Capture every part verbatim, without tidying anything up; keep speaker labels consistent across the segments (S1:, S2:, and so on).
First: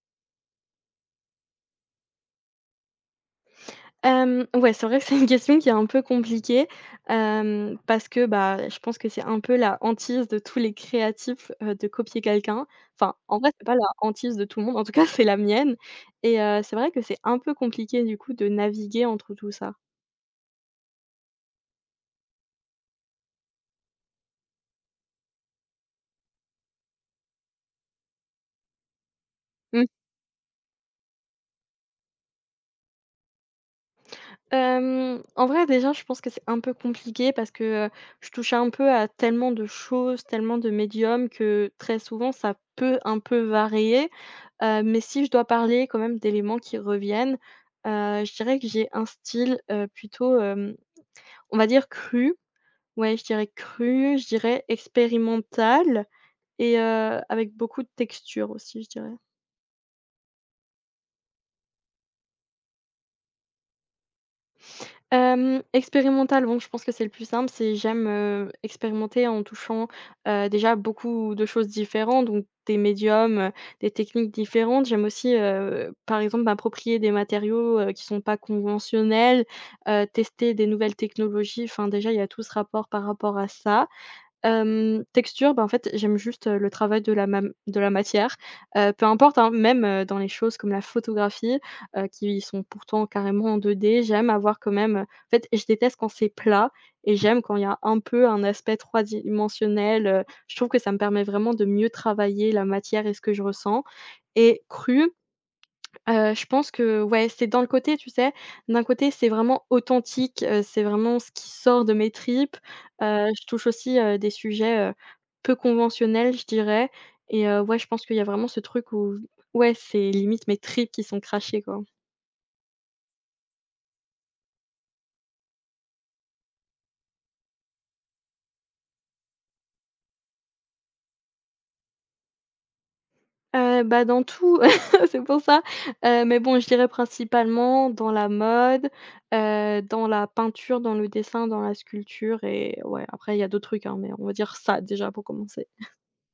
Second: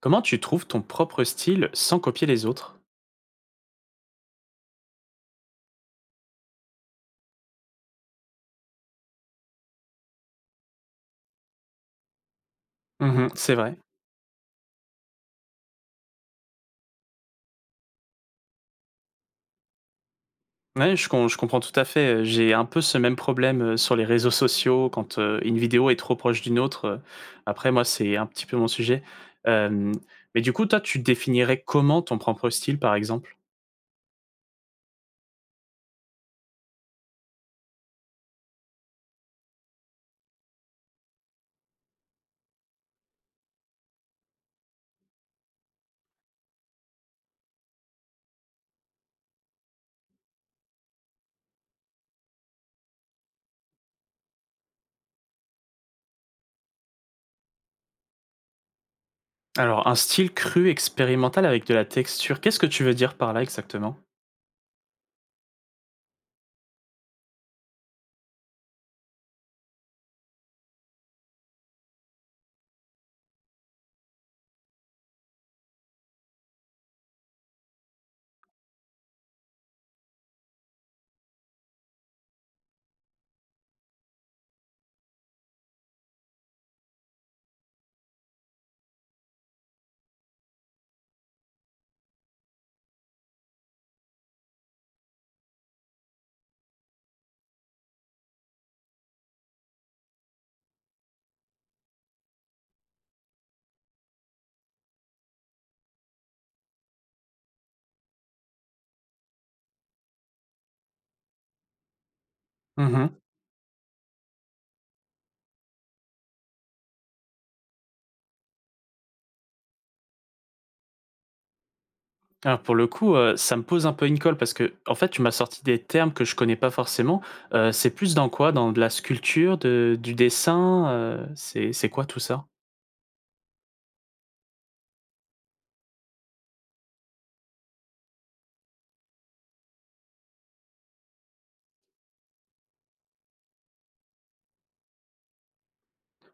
S1: Comment tu trouves ton propre style sans copier les autres?
S2: Hem, ouais, c'est vrai que c'est une question qui est un peu compliquée, hem, parce que, bah, je pense que c'est un peu la hantise de tous les créatifs, heu, de copier quelqu'un. Enfin,
S1: Mmh,
S2: en vrai,
S1: c'est
S2: c'est pas
S1: vrai.
S2: la hantise de tout le monde, en tout cas, c'est la mienne et heu, c'est vrai que c'est un peu compliqué, du coup, de naviguer entre tout ça.
S1: Ouais, je com je comprends tout à fait, heu, j'ai un peu ce même problème, heu, sur les réseaux sociaux quand, heu, une vidéo est trop proche d'une autre, heu, Après moi, c'est un petit peu mon sujet.
S2: Mmh.
S1: Hem, mais du coup, toi, tu définirais comment ton propre style, par exemple?
S2: Hem, en vrai, déjà, je pense que c'est un peu compliqué parce que, heu, je touche un peu à tellement de choses, tellement de médiums que, très souvent, ça peut un peu varier. Heu, mais si je dois parler quand même d'éléments qui reviennent, heu, je dirais que j'ai un style, heu, plutôt, hem, on va dire cru. Ouais, je dirais cru, je dirais expérimental et heu, avec beaucoup de texture aussi, je dirais.
S1: Alors, un style cru expérimental avec de la texture, qu'est-ce que tu veux dire par là exactement?
S2: Hem, expérimental, bon, je pense que c'est le plus simple. C'est j'aime, heu, expérimenter en touchant, heu, déjà beaucoup de choses différentes, donc des médiums, heu, des techniques différentes. J'aime aussi, heu, par exemple, m'approprier des matériaux, heu, qui sont pas conventionnels, heu, tester des nouvelles technologies. Enfin, déjà, il y a tout ce rapport par rapport à ça. Hem, texture, bah, en fait, j'aime juste, heu, le travail de la mam de la matière, heu, peu importe, hein, même, heu, dans les choses comme la photographie, heu, qui sont pourtant carrément en deux D, j'aime avoir quand même, heu en fait, je déteste quand c'est plat et j'aime quand il y a un peu un aspect trois dimensionnel, heu, je trouve que ça me permet vraiment de mieux travailler la matière et ce que je ressens et cru. Heu, je pense que ouais, c'est dans le côté, tu sais, d'un côté, c'est vraiment authentique, heu, c'est vraiment ce qui sort de mes tripes.
S1: Mmh.
S2: Heu, je touche aussi, heu, des sujets, heu, peu conventionnels, je dirais et heu, ouais, je pense qu'il y a vraiment ce truc où ouais, c'est limite mes tripes qui sont crachées, quoi.
S1: Alors pour le coup, heu, ça me pose un peu une colle parce que en fait, tu m'as sorti des termes que je connais pas forcément. Heu, c'est plus dans quoi? Dans de la sculpture, de du dessin, heu, c'est c'est quoi tout ça?
S2: Heu, bah, dans tout, c'est pour ça, heu, mais bon, je dirais principalement dans la mode, heu, dans la peinture, dans le dessin, dans la sculpture et ouais, après il y a d'autres trucs, hein, mais on va dire ça déjà pour commencer.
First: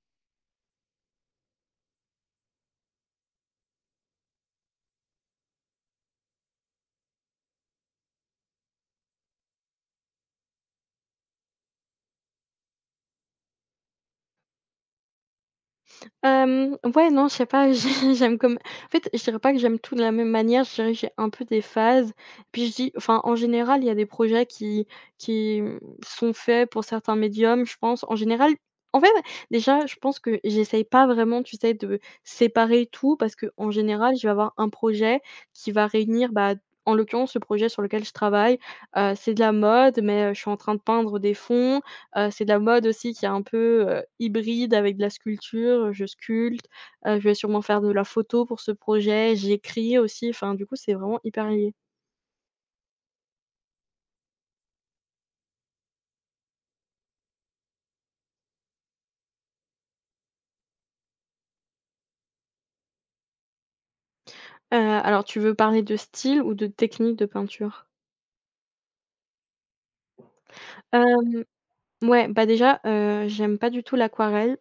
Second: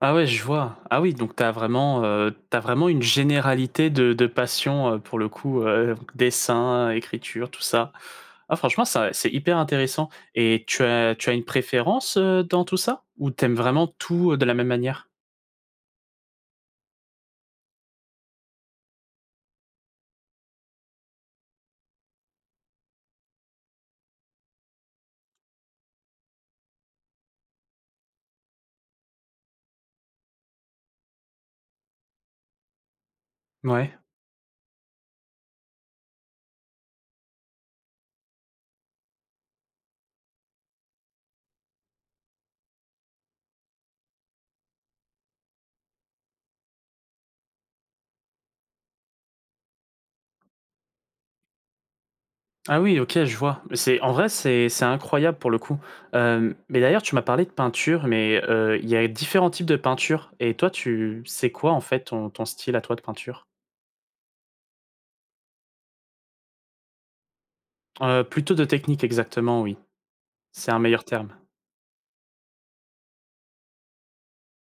S1: Ah ouais, je vois. Ah oui, donc t'as vraiment, heu, tu vraiment une généralité de de passions, heu, pour le coup, heu, dessin, écriture, tout ça. Ah franchement, ça c'est hyper intéressant et tu as tu as une préférence, heu, dans tout ça? Ou t'aimes vraiment tout, heu, de la même manière?
S2: Hem, ouais, non, je sais pas, j'ai j'aime comme en fait, je dirais pas que j'aime tout de la même manière, je dirais que j'ai un peu des phases. Puis je dis enfin, en général, il y a des projets qui qui, mmh, sont faits pour certains médiums, je pense. En général, en fait, déjà, je pense que j'essaye pas vraiment, tu sais, de séparer tout parce que en
S1: Ouais.
S2: général, je vais avoir un projet qui va réunir, bah, en l'occurrence, le projet sur lequel je travaille, heu, c'est de la mode, mais, heu, je suis en train de peindre des fonds. Heu, c'est de la mode aussi qui est un peu, heu, hybride avec de la sculpture, je sculpte, heu, je vais sûrement faire de la photo pour ce projet, j'écris aussi, enfin du coup c'est vraiment hyper lié.
S1: Ah oui, OK, je vois. Mais c'est en vrai, c'est c'est incroyable pour le coup. Hem, mais d'ailleurs, tu m'as parlé de peinture, mais, heu, il y a différents types de peinture et toi, tu c'est quoi en fait ton ton style à toi de peinture?
S2: Heu, alors tu veux parler de style ou de technique de peinture?
S1: Heu, plutôt de technique exactement, oui, c'est un meilleur terme.
S2: Hem, ouais, bah déjà, heu, j'aime pas du tout l'aquarelle.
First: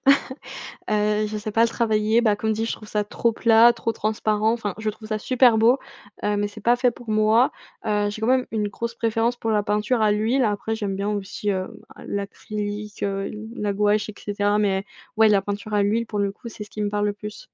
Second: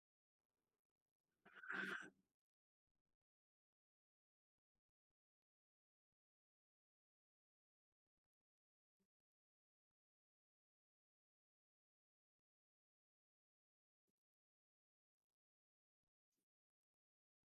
S2: Heu, je sais pas le travailler, bah, comme dit, je trouve ça trop plat, trop transparent, enfin, je trouve ça super beau, heu, mais c'est pas fait pour moi. Heu, j'ai quand même une grosse préférence pour la peinture à l'huile. Après, j'aime bien aussi, heu, l'acrylique, heu, la gouache et cetera, mais ouais, la peinture à l'huile, pour le coup, c'est ce qui me parle le plus.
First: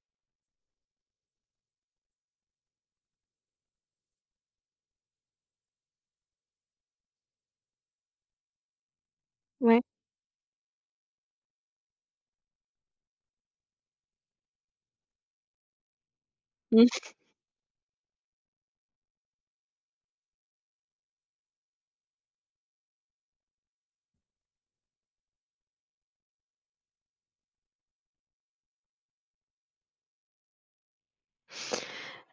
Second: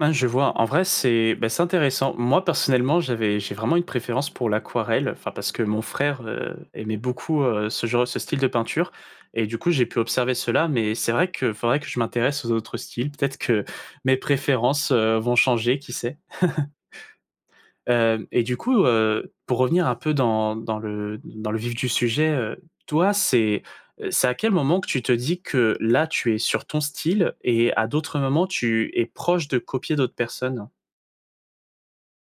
S1: Ah, je vois. En vrai, c'est bah, c'est intéressant. Moi, personnellement, j'avais j'ai vraiment une préférence pour l'aquarelle, enfin parce que mon frère, heu, aimait beaucoup, heu, ce genre ce style de peinture et du coup,
S2: Ouais.
S1: j'ai pu observer cela, mais c'est vrai que faudrait que je m'intéresse aux autres styles. Peut-être que mes préférences, heu, vont changer, qui sait? Hem Et du coup, heu, pour revenir un peu dans dans le dans le vif du sujet, heu, toi, c'est, heu, c'est à quel moment que tu te dis que là, tu es sur ton style et à d'autres moments, tu es proche de copier d'autres personnes?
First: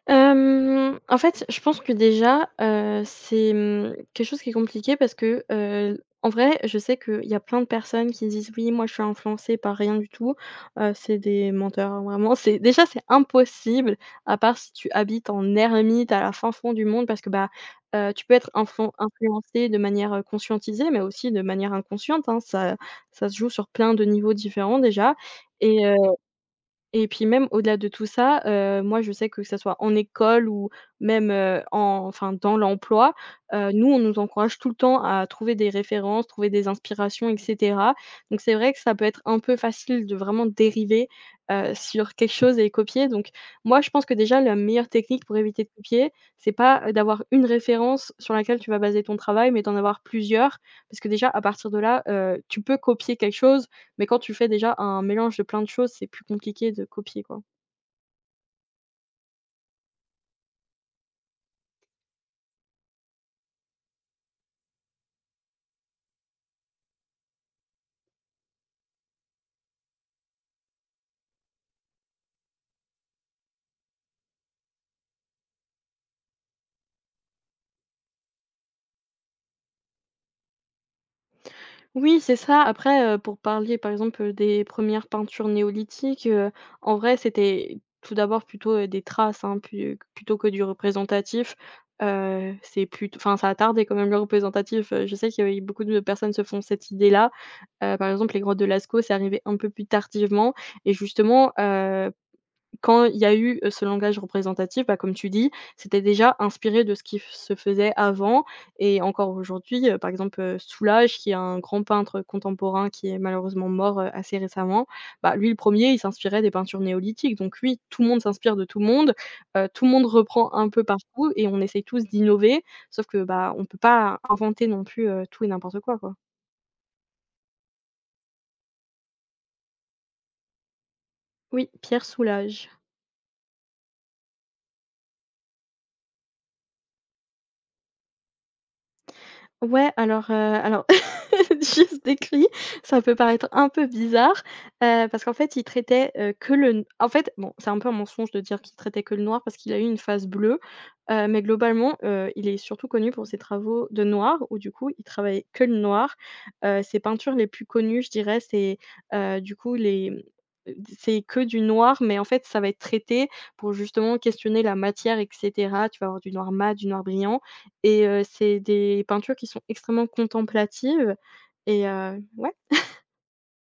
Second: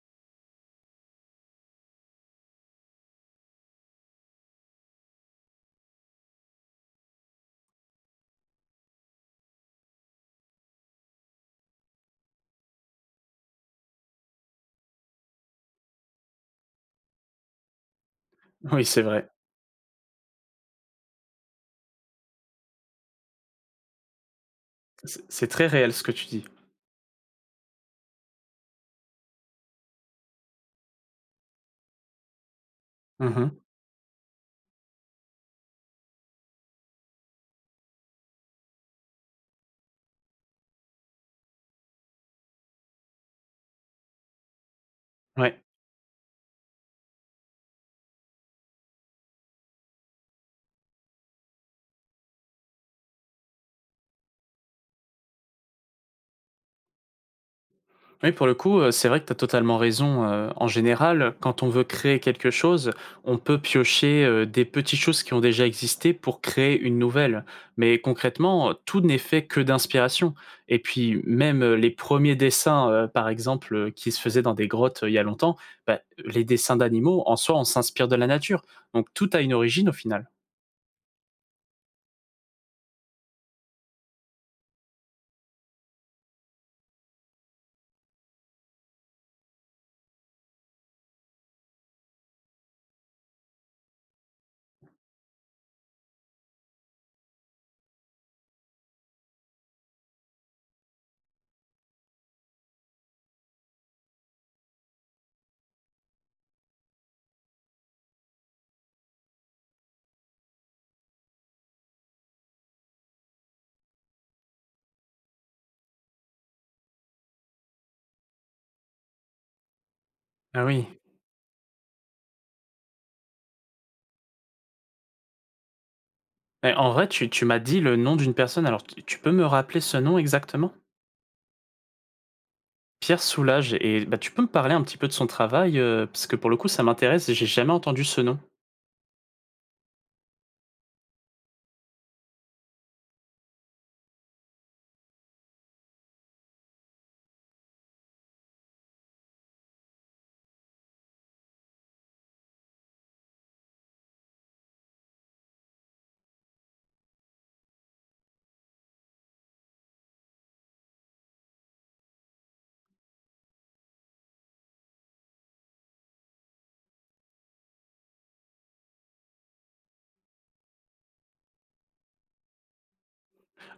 S2: Hem, en fait, je pense que déjà, heu, c'est, mmh, quelque chose qui est compliqué parce que, heu, en vrai, je sais qu'il y a plein de personnes qui disent: «Oui, moi, je suis influencée par rien du tout», heu, c'est des menteurs, hein, vraiment. C'est déjà, c'est impossible à part si tu habites en ermite à la fin fond du monde parce que, bah, heu, tu peux être
S1: Oui,
S2: influen
S1: c'est vrai.
S2: influencée de manière, heu, conscientisée mais aussi de manière inconsciente, hein. Ça ça se joue sur plein de niveaux différents déjà
S1: C'est c'est très réel ce que tu dis.
S2: et puis même au-delà de tout ça, heu, moi je sais que ça soit en école ou même, heu, en enfin dans l'emploi,
S1: Mmh.
S2: heu, nous on nous encourage tout le temps à trouver des références, trouver des inspirations et cetera. Donc c'est vrai que ça peut être un peu facile de vraiment dériver, heu, sur quelque chose et copier. Donc moi je pense que déjà la meilleure technique pour
S1: Ouais.
S2: éviter de copier, c'est pas, heu, d'avoir une référence sur laquelle tu vas baser ton travail, mais d'en avoir plusieurs. Parce que déjà à partir de là, heu, tu peux copier quelque chose mais quand tu fais déjà un mélange de plein de choses, c'est plus compliqué de copier, quoi.
S1: Oui, pour le coup, heu, c'est vrai que tu as totalement raison, heu, en général, quand on veut créer quelque chose, on peut piocher, heu, des petites choses qui ont déjà existé pour créer une nouvelle. Mais concrètement, heu, tout n'est fait que d'inspiration et puis même, heu, les premiers dessins, heu, par exemple, heu, qui se faisaient dans des grottes, heu, il y a longtemps, bah, les dessins d'animaux, en soi, on s'inspire de la nature. Donc tout a une origine au final.
S2: Oui, c'est ça. Après, heu, pour parler, par exemple, heu, des premières peintures néolithiques, heu, en vrai, c'était tout d'abord plutôt, heu, des traces, hein, pu plutôt que du représentatif. Heu, c'est plut enfin, ça a tardé quand même le représentatif, heu, je sais qu'il y avait beaucoup de personnes se font cette idée-là. Heu, par exemple, les grottes de Lascaux, c'est arrivé un peu plus tardivement et justement, heu Quand il y a eu, heu, ce langage représentatif, bah, comme tu dis, c'était déjà inspiré de ce qui f se faisait avant et encore aujourd'hui, heu, par exemple, heu, Soulages, qui est un grand peintre contemporain qui est malheureusement mort, heu, assez récemment, bah, lui le premier, il s'inspirait des peintures néolithiques. Donc oui, tout le monde s'inspire de tout le monde, heu, tout le monde reprend
S1: Ah
S2: un peu
S1: oui.
S2: partout et on essaye tous d'innover, sauf que, bah, on peut pas inventer non plus, heu, tout et n'importe quoi, quoi.
S1: Mais en vrai, tu tu m'as dit le nom d'une personne, alors tu tu peux me rappeler ce nom exactement?
S2: Oui, Pierre Soulages.
S1: Pierre Soulages, et bah, tu peux me parler un petit peu de son travail, heu, parce que pour le coup ça m'intéresse, j'ai jamais entendu ce nom.
S2: Ouais, alors, heu, alors juste décrit, ça peut paraître un peu bizarre, heu, parce qu'en fait, il traitait, heu, que le n en fait, bon, c'est un peu un mensonge de dire qu'il traitait que le noir parce qu'il a eu une phase bleue, heu, mais globalement, heu, il est surtout connu pour ses travaux de noir où du coup, il travaillait que le noir. Heu, ses peintures les plus connues, je dirais, c'est, heu, du coup, les, mmh, c'est que du noir, mais en fait, ça va être traité pour justement questionner la matière et cetera. Tu vas avoir du noir mat, du noir brillant et heu, c'est des peintures qui sont extrêmement contemplatives et heu, ouais.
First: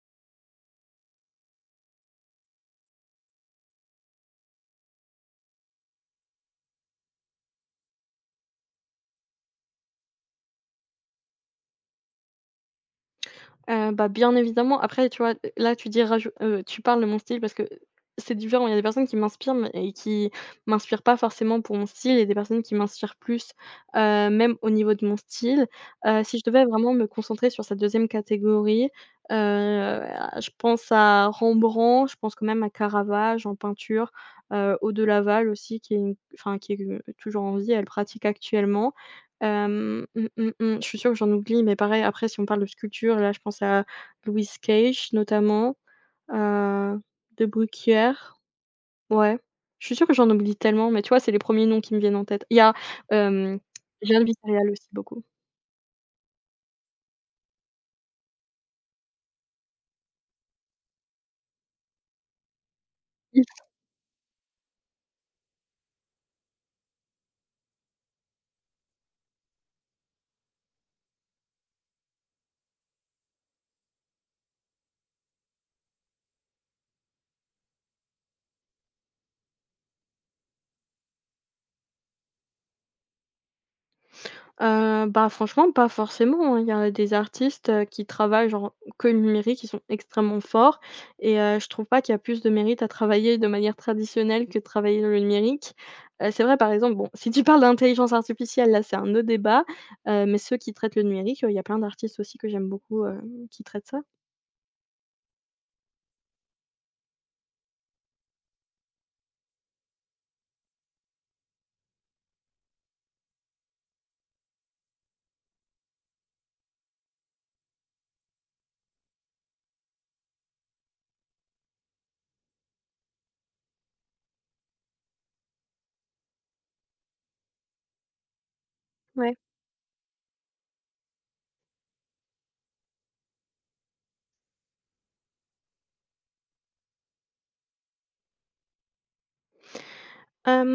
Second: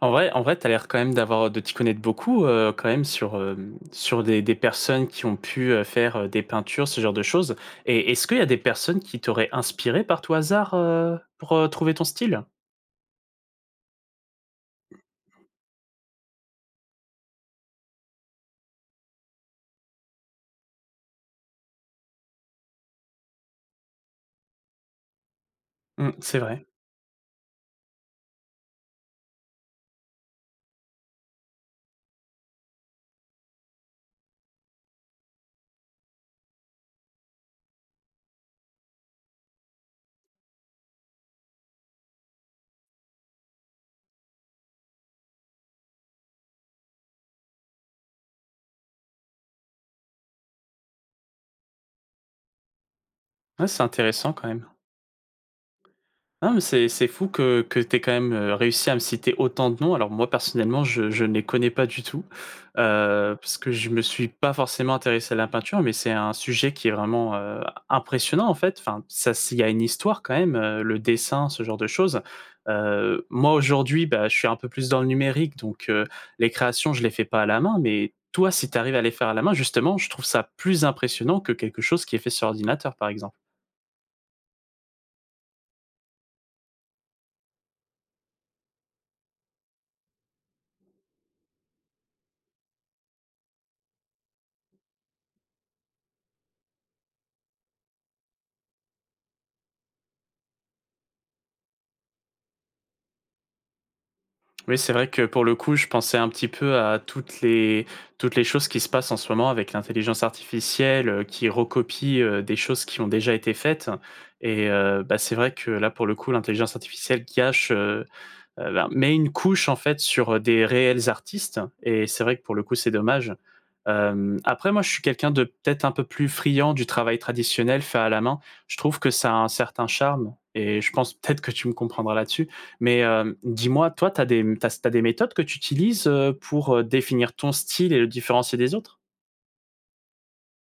S1: En vrai en vrai, tu as l'air quand même d'avoir de t'y connaître beaucoup, heu, quand même sur, hem, sur des des personnes qui ont pu, heu, faire, heu, des peintures, ce genre de choses, et est-ce qu'il y a des personnes qui t'auraient inspiré par tout hasard, heu, pour, heu, trouver ton style?
S2: Heu, bah, bien évidemment. Après, tu vois, là, tu dis rajou heu, tu parles de mon style parce que, c'est différent. Il y a des personnes qui m'inspirent mais et qui m'inspirent pas forcément pour mon style et des personnes qui m'inspirent plus, heu, même au niveau de mon style.
S1: Mmh,
S2: Heu,
S1: c'est
S2: si je devais
S1: vrai.
S2: vraiment me concentrer sur cette deuxième catégorie, heu, je pense à Rembrandt, je pense quand même à Caravage en peinture, heu, Aude Laval aussi qui est une enfin qui est toujours en vie, elle pratique actuellement. Hem, mmh, mmh, mmh, je suis sûre que j'en oublie, mais pareil, après, si on parle de sculpture, là, je pense à Louise Cage, notamment, heu, De Bruyckère, ouais. Je suis sûre que j'en oublie tellement, mais tu vois, c'est les premiers noms qui me viennent en tête. Il y a, hem,
S1: Ouais, c'est
S2: Jeanne
S1: intéressant quand même.
S2: Vittarial aussi, beaucoup.
S1: Non, mais c'est c'est fou que que tu aies quand même, heu, réussi à me citer autant de noms. Alors moi, personnellement, je je ne les connais pas du tout, heu, parce que je me suis pas forcément intéressé à la peinture, mais c'est un sujet qui est vraiment, heu, impressionnant, en fait. Enfin, ça s'il y a une histoire quand même, heu, le dessin, ce genre de choses. Heu, moi, aujourd'hui, bah, je suis un peu plus dans le numérique, donc heu, les créations, je les fais pas à la main, mais toi, si tu arrives à les faire à la main, justement, je trouve ça plus impressionnant que quelque chose qui est fait sur ordinateur, par exemple.
S2: Heu, bah, franchement, pas forcément, hein. Il y a des artistes, heu, qui travaillent genre que le numérique, qui sont extrêmement forts et heu, je trouve pas qu'il y a plus de mérite à travailler de manière traditionnelle que de travailler le numérique. Heu, c'est vrai, par exemple, bon, si tu parles d'intelligence artificielle, là, c'est un autre débat, heu, mais ceux qui traitent le numérique, heu, il y a plein d'artistes aussi que j'aime beaucoup, heu, qui traitent ça.
S1: Oui, c'est vrai que pour le coup, je pensais un petit peu à toutes les, toutes les choses qui se passent en ce moment avec l'intelligence artificielle euh, qui recopie euh, des choses qui ont déjà été faites. Et euh, bah, c'est vrai que là, pour le coup, l'intelligence artificielle gâche euh, Heu, ben, met une couche, en fait, sur euh, des réels artistes et c'est vrai que pour le coup, c'est dommage. Hem, après moi, je suis quelqu'un de peut-être un peu plus friand du travail traditionnel fait à la main. Je trouve que ça a
S2: Ouais.
S1: un certain charme et je pense peut-être que tu me comprendras là-dessus. Mais, hem, dis-moi, toi, tu as des t'as t'as des méthodes que tu utilises, heu, pour, heu, définir ton style et le différencier des autres?
S2: Hem,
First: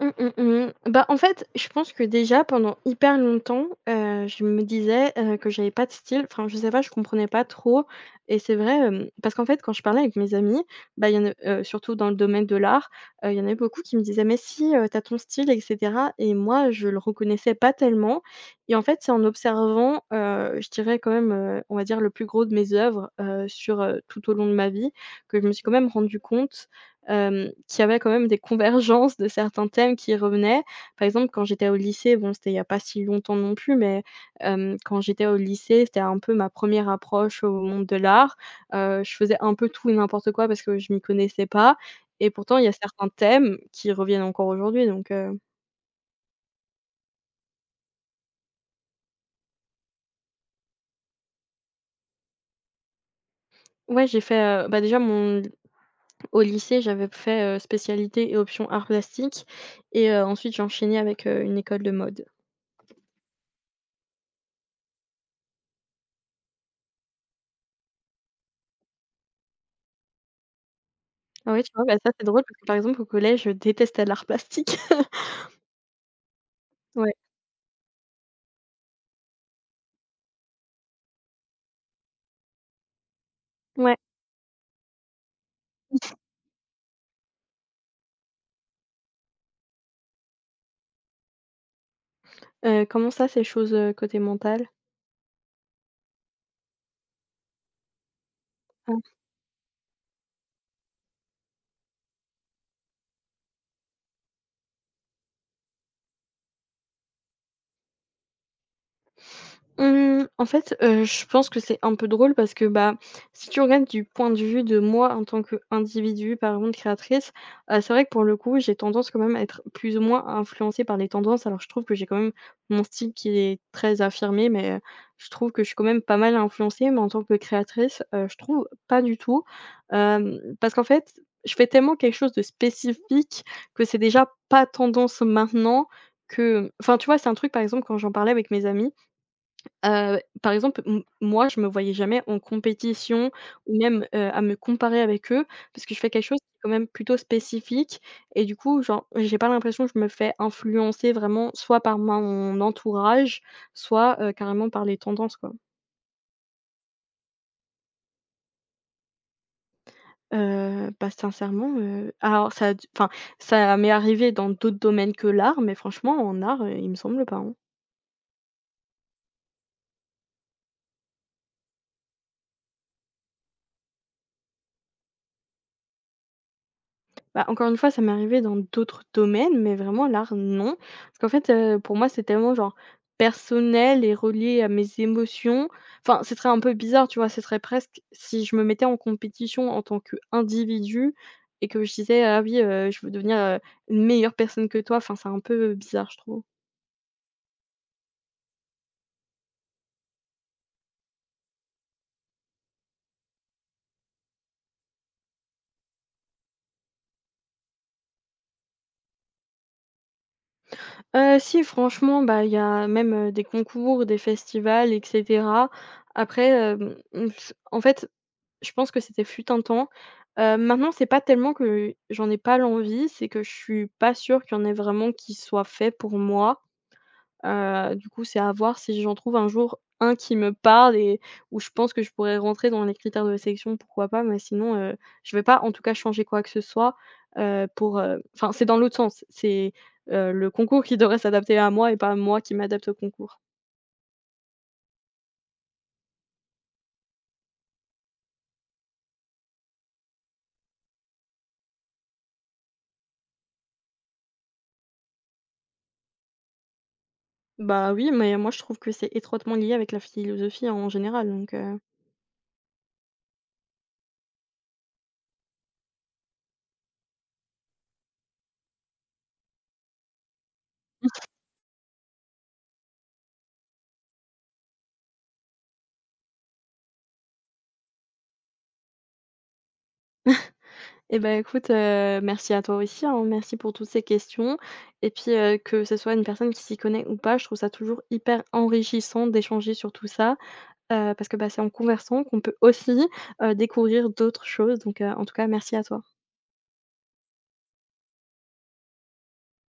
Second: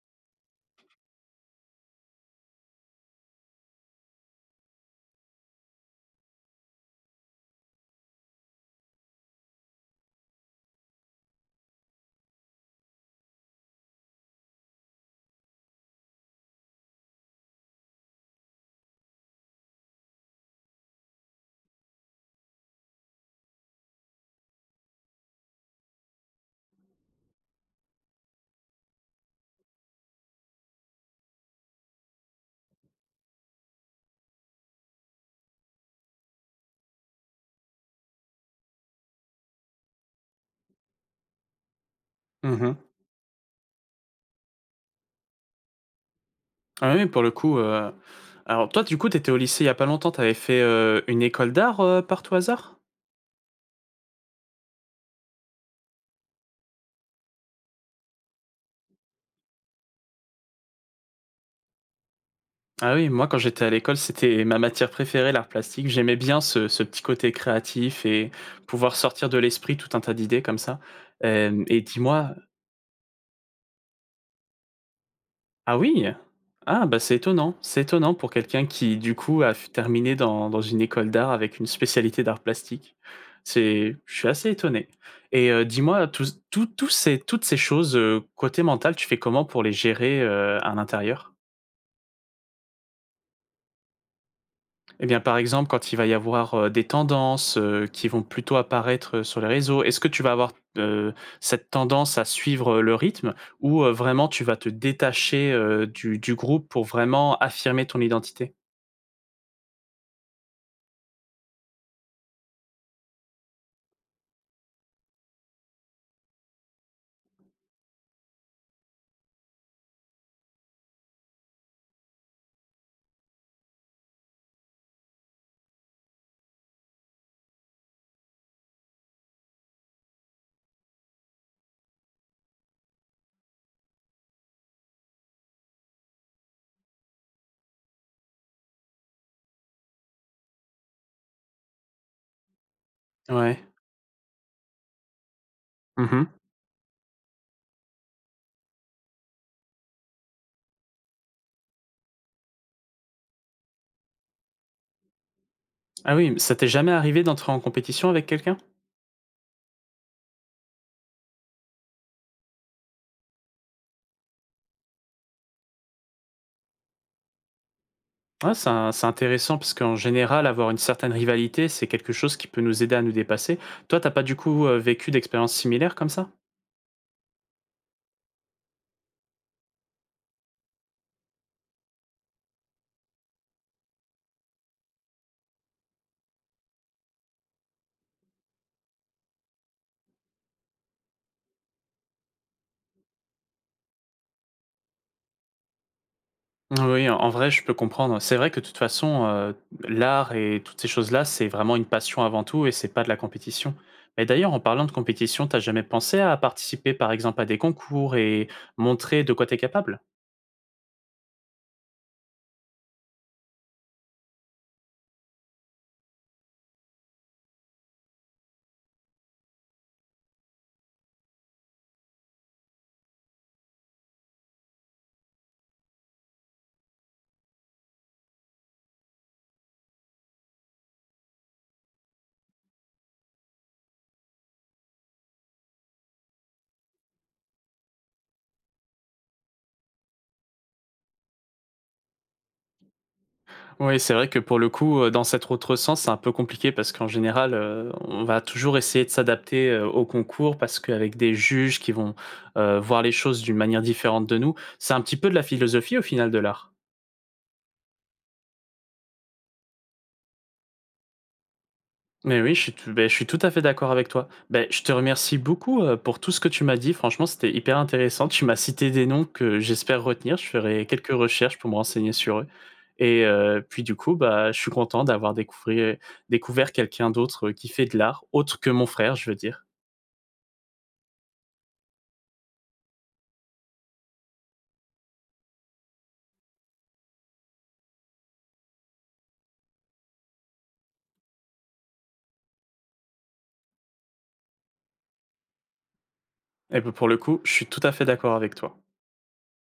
S2: mmh, mmh, mmh. Bah, en fait, je pense que déjà pendant hyper longtemps, heu, je me disais, heu, que j'avais pas de style. Enfin, je sais pas, je comprenais pas trop et c'est vrai, hem, parce qu'en fait, quand je parlais avec mes amis, bah, il y en a heu, surtout dans le domaine de l'art, heu, il y en avait beaucoup qui me disaient: «Mais si, heu, tu as ton style et cetera» et moi, je le reconnaissais pas tellement et en fait, c'est en observant, heu, je dirais quand même, heu, on va dire le plus gros de mes œuvres, heu, sur, heu, tout au long de ma vie que je me suis quand même rendue compte hem, qui avait quand même des convergences de certains thèmes qui revenaient. Par exemple, quand j'étais au lycée, bon, c'était il y a pas si longtemps non plus, mais hem, quand j'étais au lycée, c'était un peu ma première approche au monde de l'art. Heu, je faisais un peu tout et n'importe quoi parce que je m'y connaissais pas, et pourtant il y a
S1: Mmh.
S2: certains thèmes qui reviennent encore aujourd'hui, donc heu
S1: Ah oui, pour le coup, heu Alors toi, du coup, tu étais au lycée il y a pas longtemps, tu avais fait, heu, une école d'art, heu, par tout hasard?
S2: ouais, j'ai fait, heu, bah, déjà mon au lycée, j'avais fait, heu, spécialité et option art plastique, et heu, ensuite j'ai enchaîné avec, heu, une école de mode.
S1: Ah oui, moi, quand j'étais à l'école, c'était ma matière préférée, l'art plastique. J'aimais bien ce, ce petit côté créatif et pouvoir sortir de l'esprit tout un tas d'idées comme ça.
S2: Ah
S1: Euh,
S2: ouais, tu
S1: et
S2: vois? Bah, ça, c'est
S1: dis-moi,
S2: drôle parce que, par exemple, au collège, je détestais l'art plastique.
S1: ah oui, ah bah
S2: Ouais,
S1: c'est étonnant, c'est étonnant pour quelqu'un qui du coup a f- terminé dans, dans une école d'art avec une spécialité d'art plastique. C'est,
S2: ouais.
S1: je suis assez étonné. Et euh, dis-moi, tous- tout- tous ces, toutes ces choses euh, côté mental, tu fais comment pour les gérer euh, à l'intérieur?
S2: Heu, comment ça, ces choses, heu, côté mental?
S1: Eh bien, par exemple, quand il va y avoir, heu, des tendances, heu, qui vont plutôt apparaître, heu, sur les réseaux, est-ce que tu vas avoir, heu, cette tendance à suivre, heu, le rythme ou, heu, vraiment tu vas te détacher, heu, du du groupe pour vraiment affirmer ton identité?
S2: Mmh, en fait, heu, je pense que c'est un peu drôle parce que, bah, si tu regardes du point de vue de moi en tant qu'individu, par exemple, créatrice, heu, c'est vrai que pour le coup, j'ai tendance quand même à être plus ou moins influencée par les tendances. Alors je trouve que j'ai quand même mon style qui est très affirmé, mais, heu, je trouve que je suis quand même pas mal influencée, mais en tant que créatrice, heu, je trouve pas du tout. Hem, parce qu'en fait, je fais tellement quelque chose de spécifique que c'est déjà pas tendance maintenant que, enfin, tu vois? C'est un truc, par exemple, quand j'en parlais avec mes amis. Heu, par exemple, m moi, je me voyais jamais en compétition
S1: Ouais.
S2: ou même, heu, à me comparer avec eux parce que je fais quelque
S1: Mmh.
S2: chose qui est quand même plutôt spécifique, et du coup, genre, j'ai pas l'impression que je me fais influencer vraiment soit par mon entourage, soit, heu, carrément par les tendances, quoi.
S1: Ah oui, ça t'est jamais arrivé d'entrer en compétition avec quelqu'un?
S2: Heu, bah, sincèrement, heu, alors ça a d enfin, ça m'est arrivé dans d'autres domaines que l'art, mais franchement en art, heu, il me semble pas, hein.
S1: Ah, c'est in c'est intéressant parce qu'en général, avoir une certaine rivalité, c'est quelque chose qui peut nous aider à nous dépasser. Toi, t'as pas du coup, heu, vécu d'expériences similaires comme ça?
S2: Bah, encore une fois, ça m'est arrivé dans d'autres domaines, mais vraiment l'art, non. Parce qu'en fait, heu, pour moi, c'est tellement genre personnel et relié à mes émotions. Enfin, ce serait un peu bizarre, tu vois? Ce serait presque si je me mettais en compétition en tant qu'individu et que je disais: «Ah oui, heu, je veux devenir, heu, une meilleure personne que toi». Enfin, c'est un peu bizarre, je trouve.
S1: Oui, en en vrai, je peux comprendre. C'est vrai que de toute façon, heu, l'art et toutes ces choses-là, c'est vraiment une passion avant tout et c'est pas de la compétition. Mais d'ailleurs, en parlant de compétition, t'as jamais pensé à participer, par exemple, à des concours et montrer de quoi t'es capable?
S2: Heu, si franchement, bah, il y a même, heu, des concours, des festivals et cetera. Après, hem, mmh, en fait, je pense que c'était fut un temps. Heu, maintenant, c'est pas tellement que j'en ai pas l'envie, c'est que je suis pas sûre qu'il y en ait vraiment qui soit fait pour moi. Heu, du coup, c'est à voir si j'en trouve un jour un qui me parle et où je pense que je pourrais rentrer dans les critères de sélection, pourquoi pas, mais sinon, heu, je vais pas en tout cas changer quoi que ce soit, heu, pour, heu enfin, c'est dans l'autre sens. C'est, heu, le concours qui devrait s'adapter à moi et pas moi qui m'adapte au concours.
S1: Oui, c'est vrai que pour le coup, heu, dans cet autre sens, c'est un peu compliqué parce qu'en général, heu, on va toujours essayer de s'adapter, heu, au concours parce qu'avec des juges qui vont, heu, voir les choses d'une manière différente de nous, c'est un petit peu de la philosophie au final de l'art.
S2: Bah, oui, mais moi je trouve que c'est étroitement lié avec la philosophie hein, en général, donc heu
S1: Mais oui, je suis tout, beh, je suis tout à fait d'accord avec toi. Beh, je te remercie beaucoup euh, pour tout ce que tu m'as dit. Franchement, c'était hyper intéressant. Tu m'as cité des noms que j'espère retenir. Je ferai quelques recherches pour me renseigner sur eux. Et euh, puis du coup, bah, je suis content d'avoir découvert, découvert quelqu'un d'autre euh, qui fait de l'art, autre que mon frère, je veux dire.
S2: Eh ben, écoute, heu, merci à toi aussi, hein. Merci pour toutes ces questions, et puis, heu, que ce soit une personne qui s'y connaît ou pas, je trouve ça toujours hyper enrichissant d'échanger sur tout ça, heu, parce que, bah, c'est en conversant qu'on peut aussi, heu, découvrir d'autres choses, donc, heu, en tout cas merci à toi.
S1: Et ben, pour le coup, je suis tout à fait d'accord avec toi.